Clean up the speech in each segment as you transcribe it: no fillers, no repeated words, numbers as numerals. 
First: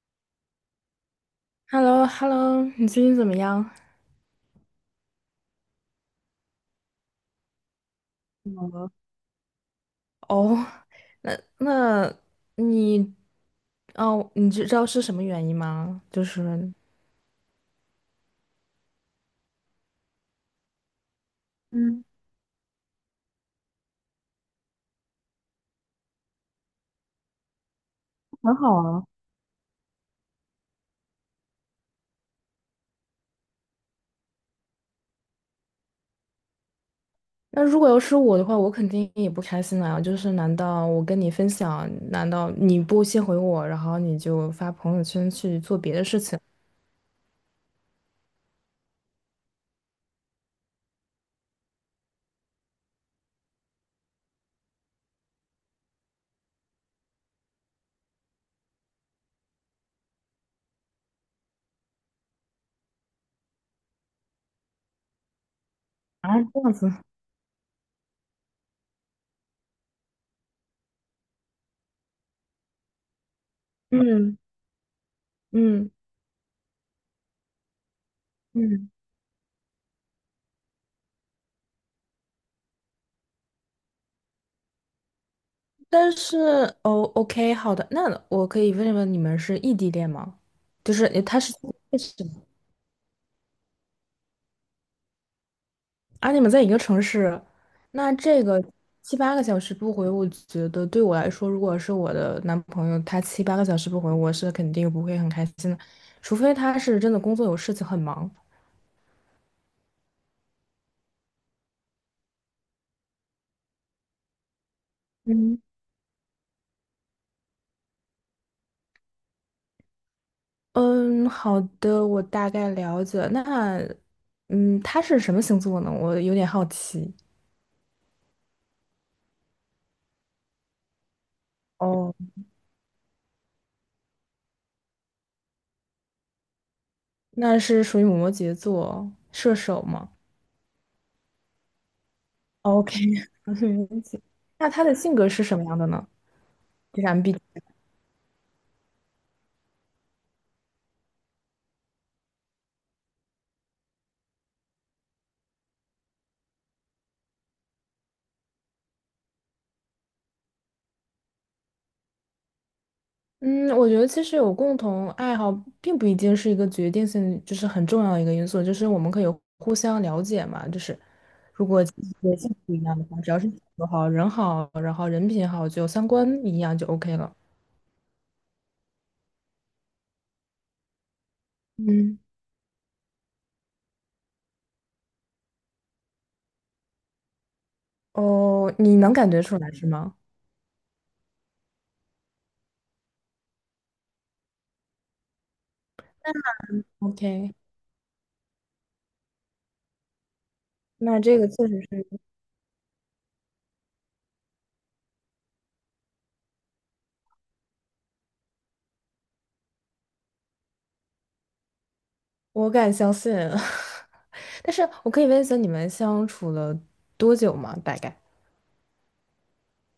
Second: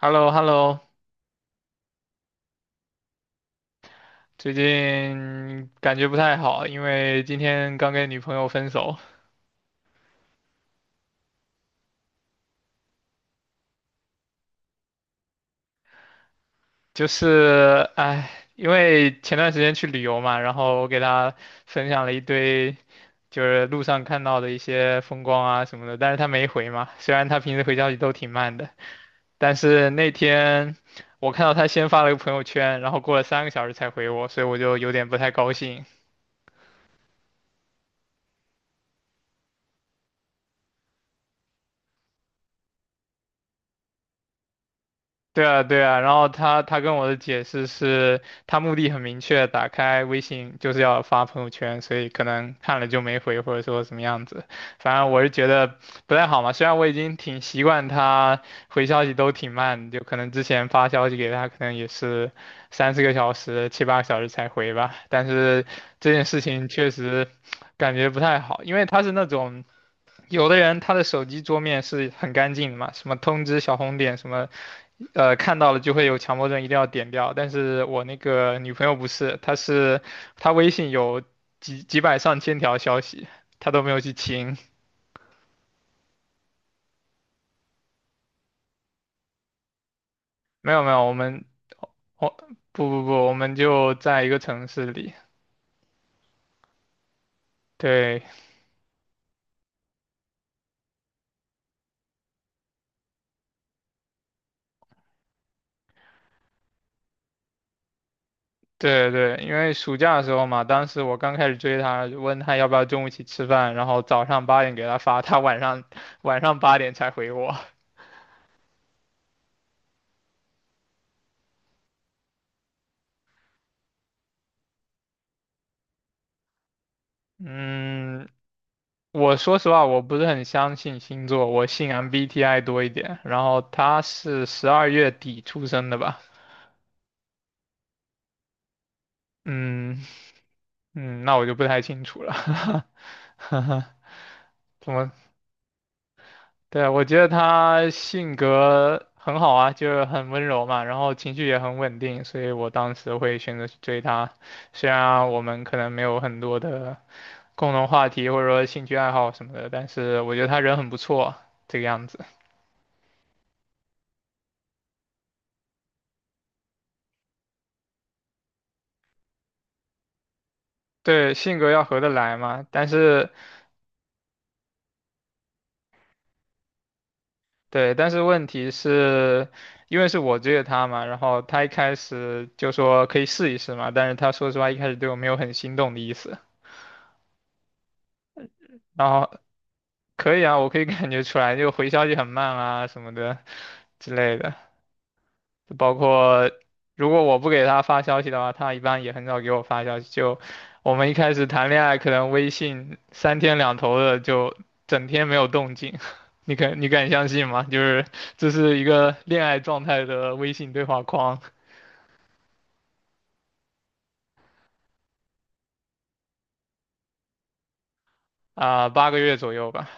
h e l l o h e l l o h e l l o h e l l o 你最近怎么样？最近感觉不太好，因为今天刚跟女朋友分嗯。手。哦，那那你，哦，你知道是什么原因吗？就是，就是哎，因为前段时间去旅游嘛，然后我给她分享了一堆就是路上看到的一些风光啊什么的，但是她没回嘛，虽然她平时回消息都挺很慢的，好啊。但是那天我看到她先发了个朋友圈，然后过了3个小时才回我，所以我就有点不太高兴。那如果要是我的话，我肯定也不开心啊。就是难道我跟你分享，难道你不先回我，然后你就发朋友圈对去啊，做对别啊，的然事后情？他跟我的解释是，他目的很明确，打开微信就是要发朋友圈，所以可能看了就没回，或者说什么样子。反正我是觉得不太好嘛，虽然我已经挺习惯他回消息都挺慢，就可能之前发消息给他，可能也是三四个小时、七八个小时才回吧，但是这件啊，事这情样子。确实感觉不太好，因为他是那种。有的人他的手机桌面是很干净的嘛，什么通知小红点什嗯么，看到了嗯。就会有强迫症，一定要点掉。但是我那个女朋嗯，友不是，她是她微信有几百上千条消息，她都没有去清。但是。哦，OK，好的，那我可以问一问，你们是异地恋吗？没有没就有，是我他们是。我不不不，我们就在一个城市里。啊，你们在一个城市。那对这个七八个小时不回，我觉得对我来说，如果是我的男朋友，他七八个小时不回，我是肯定不会很开心的，除非他是真的工作有事情很忙。对对，因为暑假的时候嘛，当时我刚开始追她，问她要不要中午一起吃饭，然后早上八点给她发，她晚嗯。上晚上八点才回我。嗯，好的，我大概了解。那，嗯，他是什么星座呢？我有点好奇。嗯，我说实话，我不是很相信星座，我信 哦， MBTI 多一点。然后他是12月底出生的吧？那是属于摩羯座，射手嗯吗？嗯，那我就不太清楚了。，OK。没 问题。那他怎的么？性格是什么样的呢？对啊，就我是 觉 m 得 b t。 他性格很好啊，就是很温柔嘛，然后情绪也很稳定，所以我当时会选择去追他。虽然我们可能没有很多的共同话题或者说兴趣爱好什么的，但是我觉得他人很不错，这个样子。嗯，我觉得其实有共同爱好，并不一定是一个决定性，就是很重要的一个因素，就是我们可以互相了解嘛。就是对，性格要合得也来性嘛，不一但样的话，是只要是性格好，人好，然后人品好，就三观一样就 OK 了。对，但是问题是，因为是我追的他嘛，然后他一开嗯。始就说可以试一试嘛，但是他说实话一开始对我没有很心动的意思，哦，你然能后感觉出来是吗可以啊，我可以感觉出来，就回消息很慢啊什么的之类的。就包括如果我不？OK。给他发消息的话，他一般也很少给我发消息。就我们一那开这始个谈确实恋爱，是。可能微信三天两头的就整天没有动静，你敢相信吗？就是这是一个恋爱状态的微信对话框我敢相信。但是我可以问一下，你们相处了多久吗？大概？啊。8个月左右吧。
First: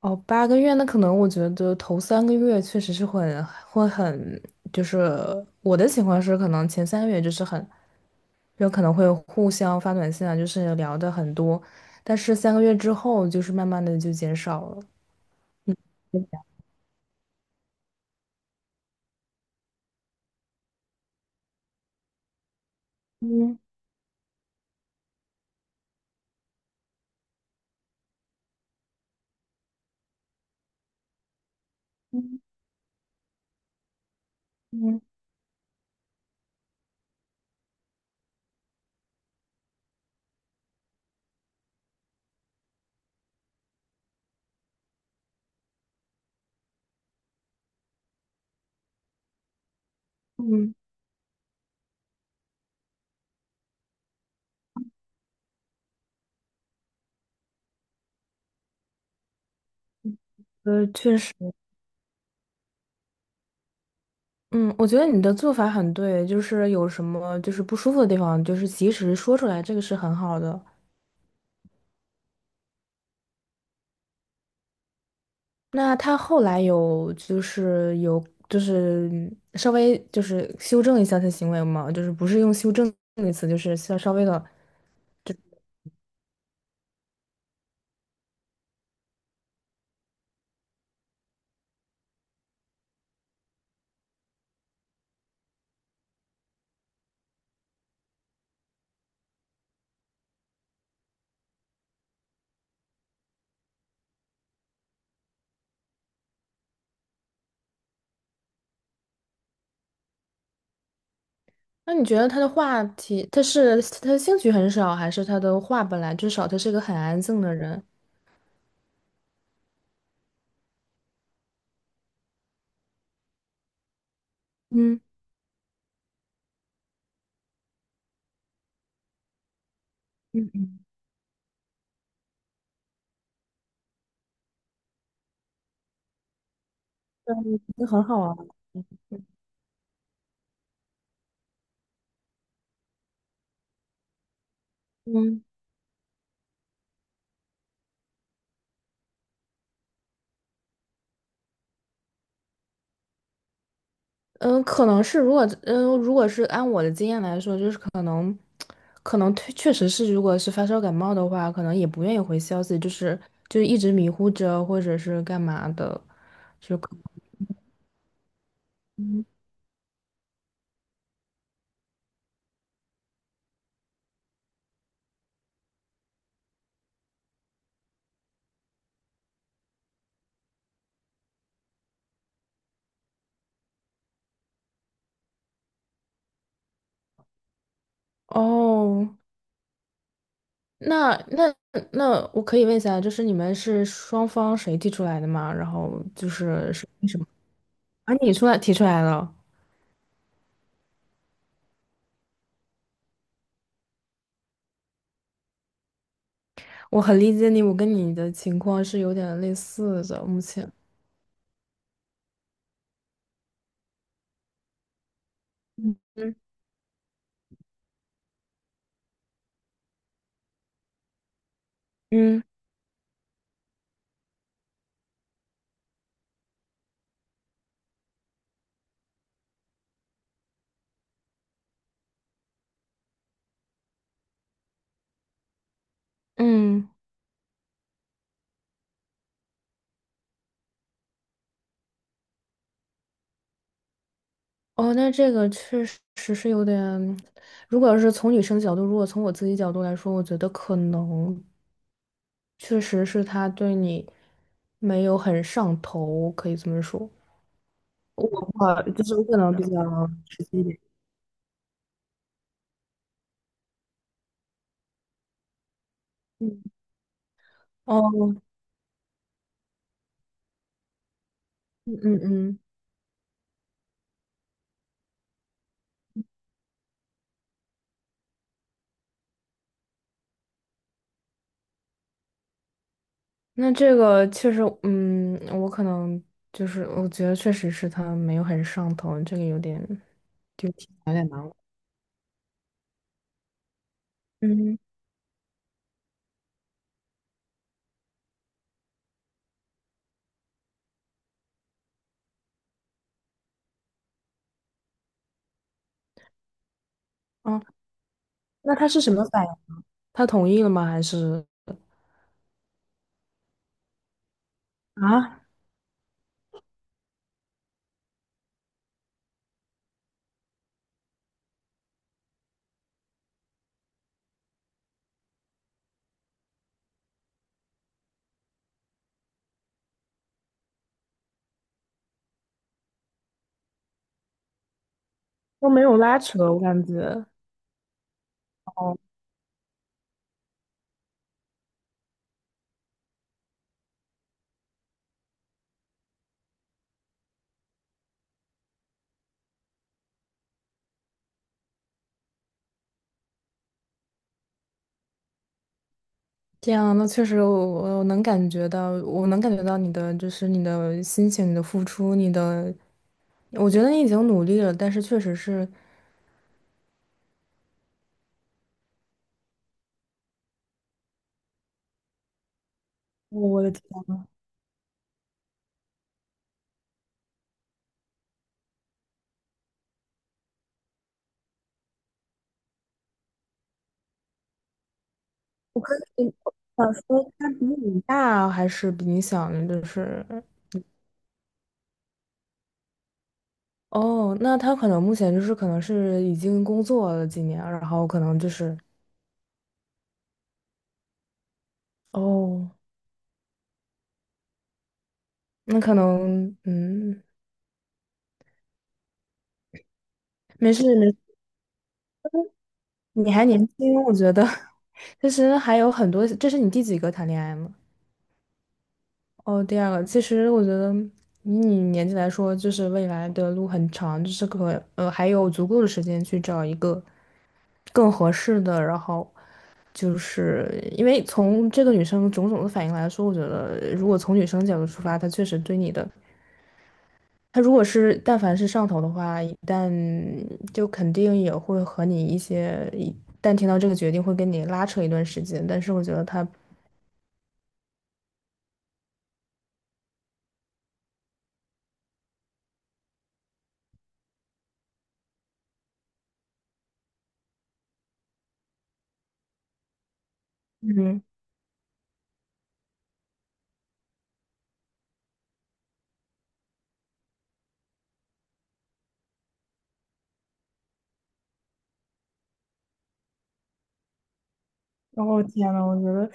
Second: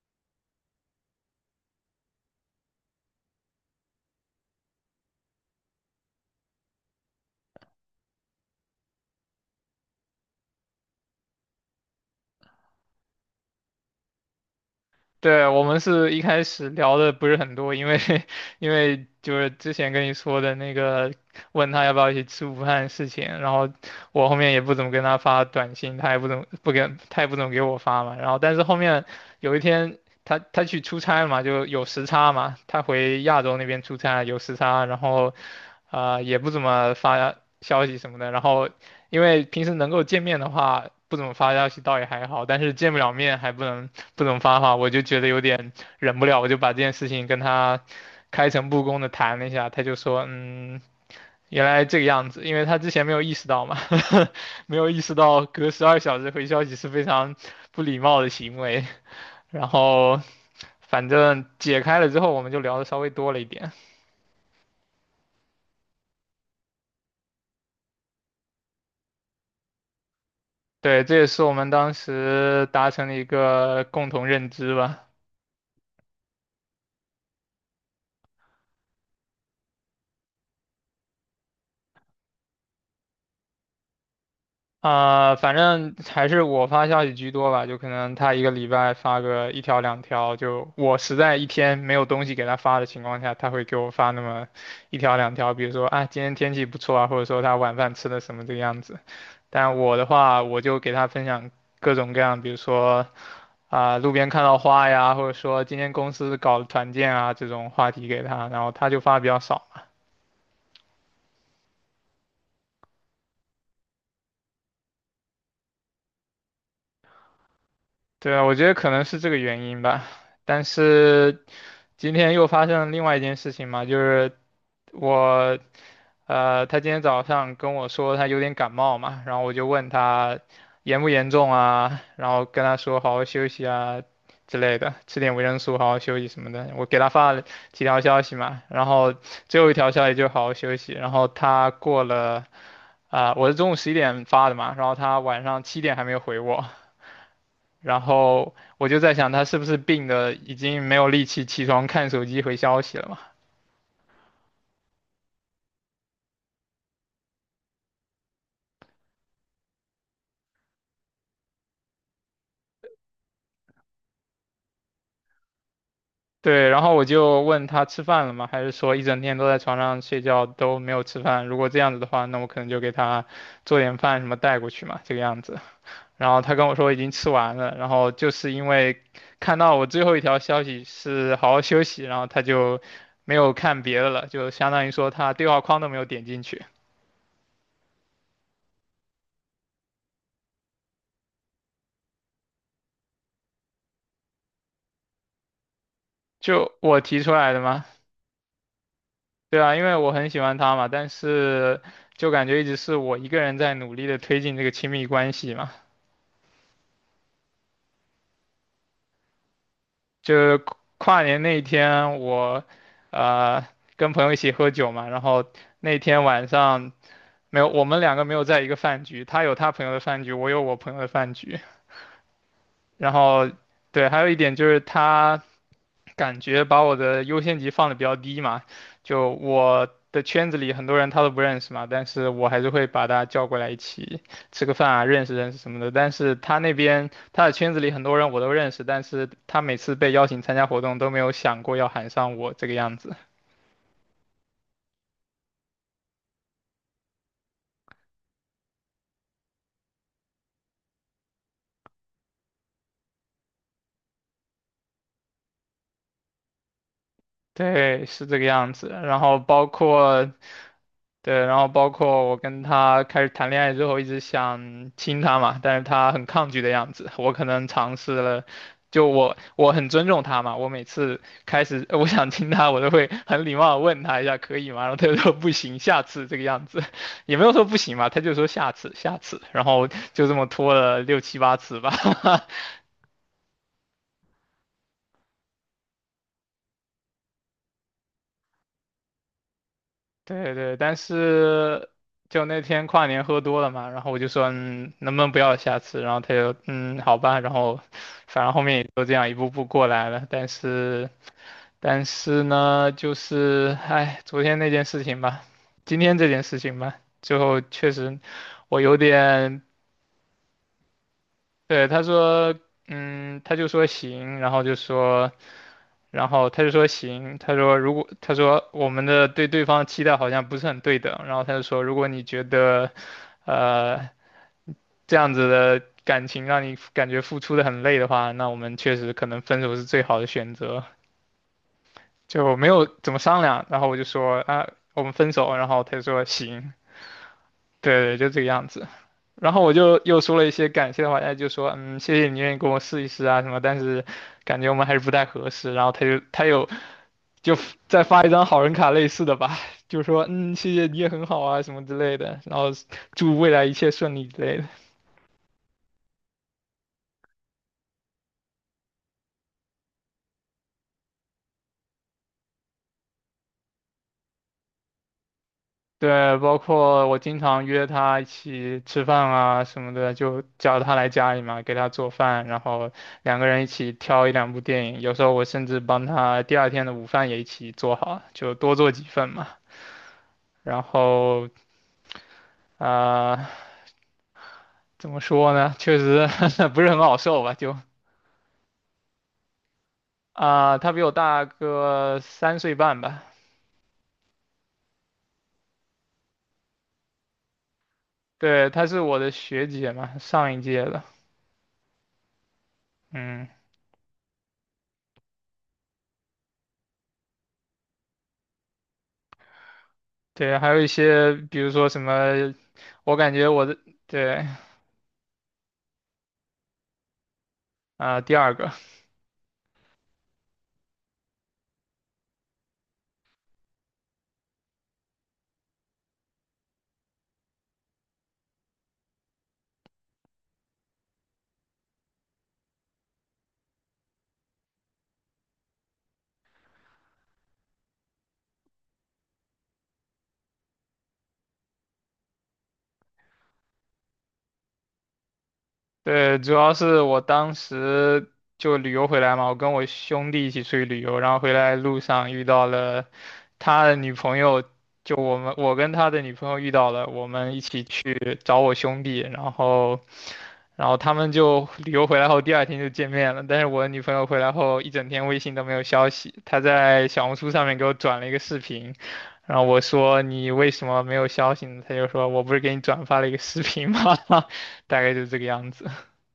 哦，8个月，那可能我觉得头3个月确实是很，会很，就是我的情况是，可能前3个月就是很，有可能会互相发短信啊，就是聊的很多，但是三个月之后就是慢慢的就减少了。对，我们是一开始聊的不是很多，因为 因为就是之前跟你说的那个，问他要不要一起吃午饭的事情，然嗯。后我后面也不怎么跟他发短信，他也不怎么给我发嘛。然后但是后面有一天他去出差嘛，就有时差嘛，他回亚洲那边出差有时差，然后也不怎么发消息什么的。然后因为平时能够见面的话，不怎么发消息倒也还好，但是见不了面还不能。不怎么发话，我就觉得有点忍不了，我就把这件事情跟他开诚布公的谈了一下，他就说，嗯。嗯，原来这个样子，因为他之前没有意识到嘛，没有意识到隔12小时回消息是非常不礼貌的行为，然后反确实。正解开了之后，我们就聊的稍微多了一点，嗯，我觉得你的做法很对，就是有什么就是不舒服的地方，就是及时说出来，这个是很好的。对，这也是我们当时达成的一个共同认知吧。那他后来有，就是有就是稍微就是修正一下他的行为嘛，就是不是用修正这个词，就是稍微的。反正还是我发消息居多吧，就可能他一个礼拜发个一条两条，就我实在一天没有东西给他发的情况下，他会给我发那么一条两条，比如说啊今天天气不错啊，或者说他晚饭吃的什么这个样子。但我的话，我就给他分享各种各样，比如说路边看到花呀，或者说今天公司搞了团建啊这种话题给他，然后他就发的比较少。那你觉得他的话题，他是他的兴趣很少，还是他的话本来至少他是个很安静的人？对啊，我觉得可能是这个原因吧。但是今天又发生了另外一件事情嘛，就是嗯。我，他今天早上跟我说他有点感冒嘛，然后我就问他严不严重啊，然后跟他说好好休息啊之类的，吃点维生素，好好休息什么的。我给他发了几那条很消好息啊。嘛，然后嗯。最后一条消息就好好休息，然后他过了。我是中午11点发的嘛，然后他晚嗯。上7点还没有回我，然后我就在想，他是不是病的已经没有力气起床看手机回消息了嘛？嗯,可能是,如果如果是按我的经验来说，就是可能，可能确实是，如果是发烧感冒的话，可能也不愿意回消息，就是就一直迷糊着，或者是干嘛的，对，就然后可我就问他吃饭了吗？还是说一整天都在床上睡觉都没有吃饭？如果这样子的话，那我可能就给他做点饭什么带过去嘛，这个样子。然后他跟我说已经吃完了，然后就是因为看到我最后一条消息是好好休息，然后他就没有看别的了，就相当于说他对话框都没有点进去，哦，那那那我可以问一下，就是你们是双方谁提出来的吗？然后就是就是。我提出来的吗？啊，你提出来了。对啊，因为我很喜欢他嘛，但是就感觉一直是我一个人在努力的推进这个亲密关系嘛。我很理解你，我跟你的情况是有点类似的，就目是前，跨年那一天我，呃，跟朋友一起喝酒嘛，然后嗯。那天晚上没有，我们两个没有在一个饭局，他有他朋友的饭局，我有我朋友的饭局。嗯。然后，对，还有一点就是他感觉把我的优先级放的比较低嘛，就我的圈子里很多人他都不认识嘛，但是我还是会把他叫过来一起吃个饭啊，认识认识什么的。但是他那嗯。边他的圈子里很多人我都认识，但是他每次被邀请参加活动都没有想过要喊上我这个样子。哦，那这个确实是有点。如果要是从女生角度，如果从我自己角度来说，我觉得可能确实是他对你没有很上头，可以这么说。对，是我这个样话子。就是然我可后能比包较括，实际一点。对，然后包括我跟他开始谈恋爱之后，一直想亲他嘛，但是他很抗拒嗯。的样子。我可能尝试哦。了，就我很尊重他嘛，我每次开始嗯。我嗯。想亲嗯。他，我都会很礼貌的问他一下可以吗？然后他就说不行，下次这个样子，也没有说不行嘛，他就说下次下次，然后就这么拖了六七八次吧。那这个确实，嗯，我可能就是我觉得确实是他没有很上头，这个有点，对对，但有点难过。是就那天跨年喝多了嘛，然后我就说，嗯。嗯，能不能不要下次？然后他就，嗯，好吧。然后，反正后面也就这样一步步过来了。但是呢，就是，哎，昨天那件事情吧，今天这件事情吧，最后哦，确实那我他有是什么反应？点。他同意了吗？还是？对，他说，嗯，他就说行，然后就说，啊。然后他就说行，他说如果他说我们的对方期待好像不是很对等，然后他就说如果你觉得，呃，这样子的感情让你感觉付出的很累的话，那我们确实可能分手是最好的选择。就没有怎么商量，然后我就说啊，我们分手，然都没后他有就拉说扯，我行，感觉。对对，就这个样子。哦，然后我就又说了一些感谢的话，他就说，嗯，谢谢你愿意跟我试一试啊什么，但是感觉我们还是不太合适。然后他又就再发一张好人卡类似的吧，就说，嗯，谢谢你也很好啊什么之类的，然后祝未来一切顺利之类的。这样。那确实我，我能感觉到，我能感觉到你的，就是你的心情、你的付出、你的，我觉得你已经努力了，但是确实是。对，包括我经常约他一起吃饭啊什么的，就叫他来家里嘛，给他做饭，然后两个我人一的天。起挑一两部电影。有时候我甚至帮他第二天的午饭也一起做好，就多做几份嘛。然后啊、呃怎么说呢？确实 嗯。 不是想很好说受他吧？比就你大还是比你小呢？就是，他比我大个3岁半吧。哦，那他可能目前就是可能是已经工作了几年，然后可能就对，是。她是我的学姐嘛，上一届的。哦，嗯，那可能，嗯，对，还没有事一没事。些，比如说什么，我感你还觉年我的。轻，我觉得。对，其实还有很多。这是你第几个谈恋爱吗？第二个，哦，第2个。其实我觉得以你年纪来说，就是未来的路很长，就是可还有足够的时间去找一个更合适的。然后就是因为从这个女生种种的反应来说，我觉得如果从女生角度出发，她确实对你的，她如果是但凡是上头的话，一旦就肯定也会和你一些，一旦听到这个决定会跟你拉扯一段时间。但是我觉得对，她，主要是我当时就旅游回来嘛，我跟我兄弟一起出去旅游，然后回来路上遇到了他的女朋友，就我跟他的女朋友遇到了，我们一起去找我兄弟，然后他嗯，们就旅游回来后第二天就见面了，但是我的女朋友回来后一整天微信都没有消息，她在小红书上面给我转了一个视频，然后我说你为什么没有消息呢？她就说我不是给你转发了一个视频吗？大概就是这哦个样天呐，子。我觉得。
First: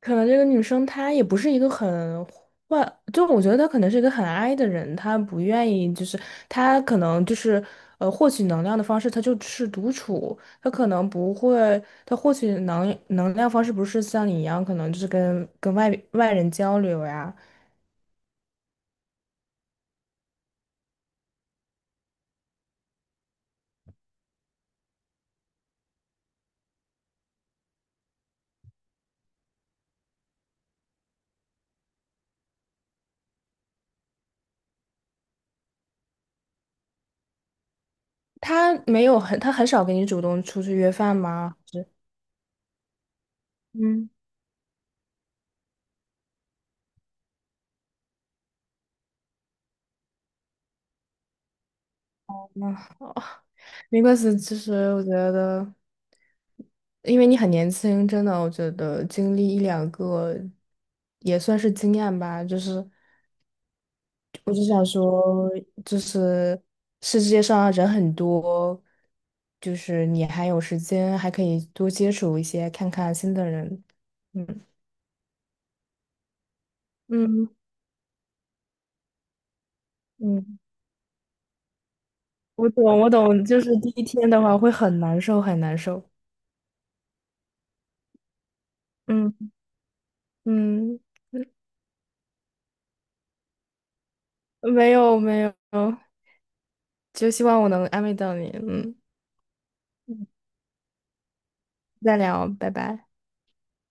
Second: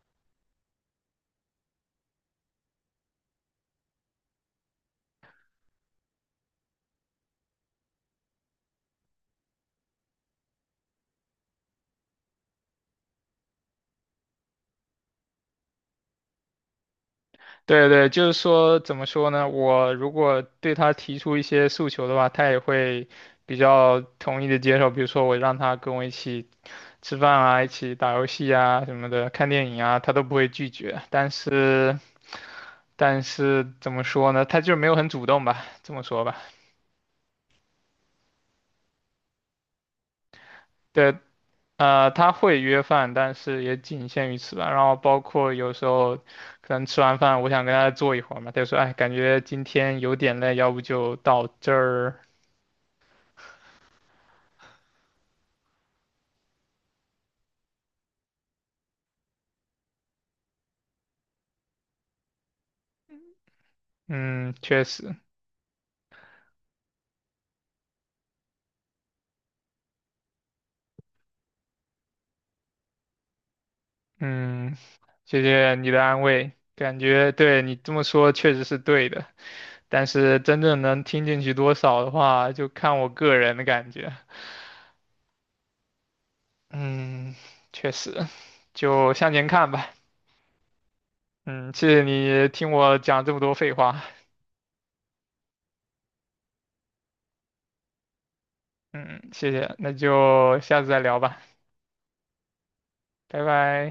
可能这个女生她也不是一个很坏，就我觉得她可能是一个很 i 的人，她不愿意，就是她可能就是获取能量的方式，她就是独处，她可能不会，她获取能量方式不是像你一样，可能就是跟外人交流呀。对对，就是说，怎么说呢？我如果对他提出一些诉求的话，他也会比较同意的接受。比如说，我让他跟我一起吃饭啊，一起打游戏啊什么的，看电影啊，他都不会拒绝。但是，但是怎么说呢？他就没有很主动吧，这么说吧。她没有很，她很少跟你主动出去约饭对，吗？是。他会约饭，但是也仅嗯。限于此吧。然后包括有时候可能吃完饭，我想跟他坐一会儿嘛，他就说，哎，感觉今天有点累，要不就到这儿。啊。哦，没关系。其实我觉得，因为你很年轻，真的，我觉得经历1,2个也算是经验吧。就是我嗯，只确想实，说，就是世界上人很多，就是你还有时间，还可以多接触一些，看看新的人。嗯。嗯，谢谢你的安慰，感觉嗯。对你这么说确实是对的，但是嗯，真正能听进去多少的话，我就看懂，我我个懂。人就的是第感一觉。天的话会很难受，很难受。嗯，确实，就向前嗯。看吧。嗯，嗯，谢谢你听我讲这么多废话。没有没有。就希望我能安慰到你。嗯，嗯，谢谢，那就下次再聊吧，再聊，拜拜。拜拜。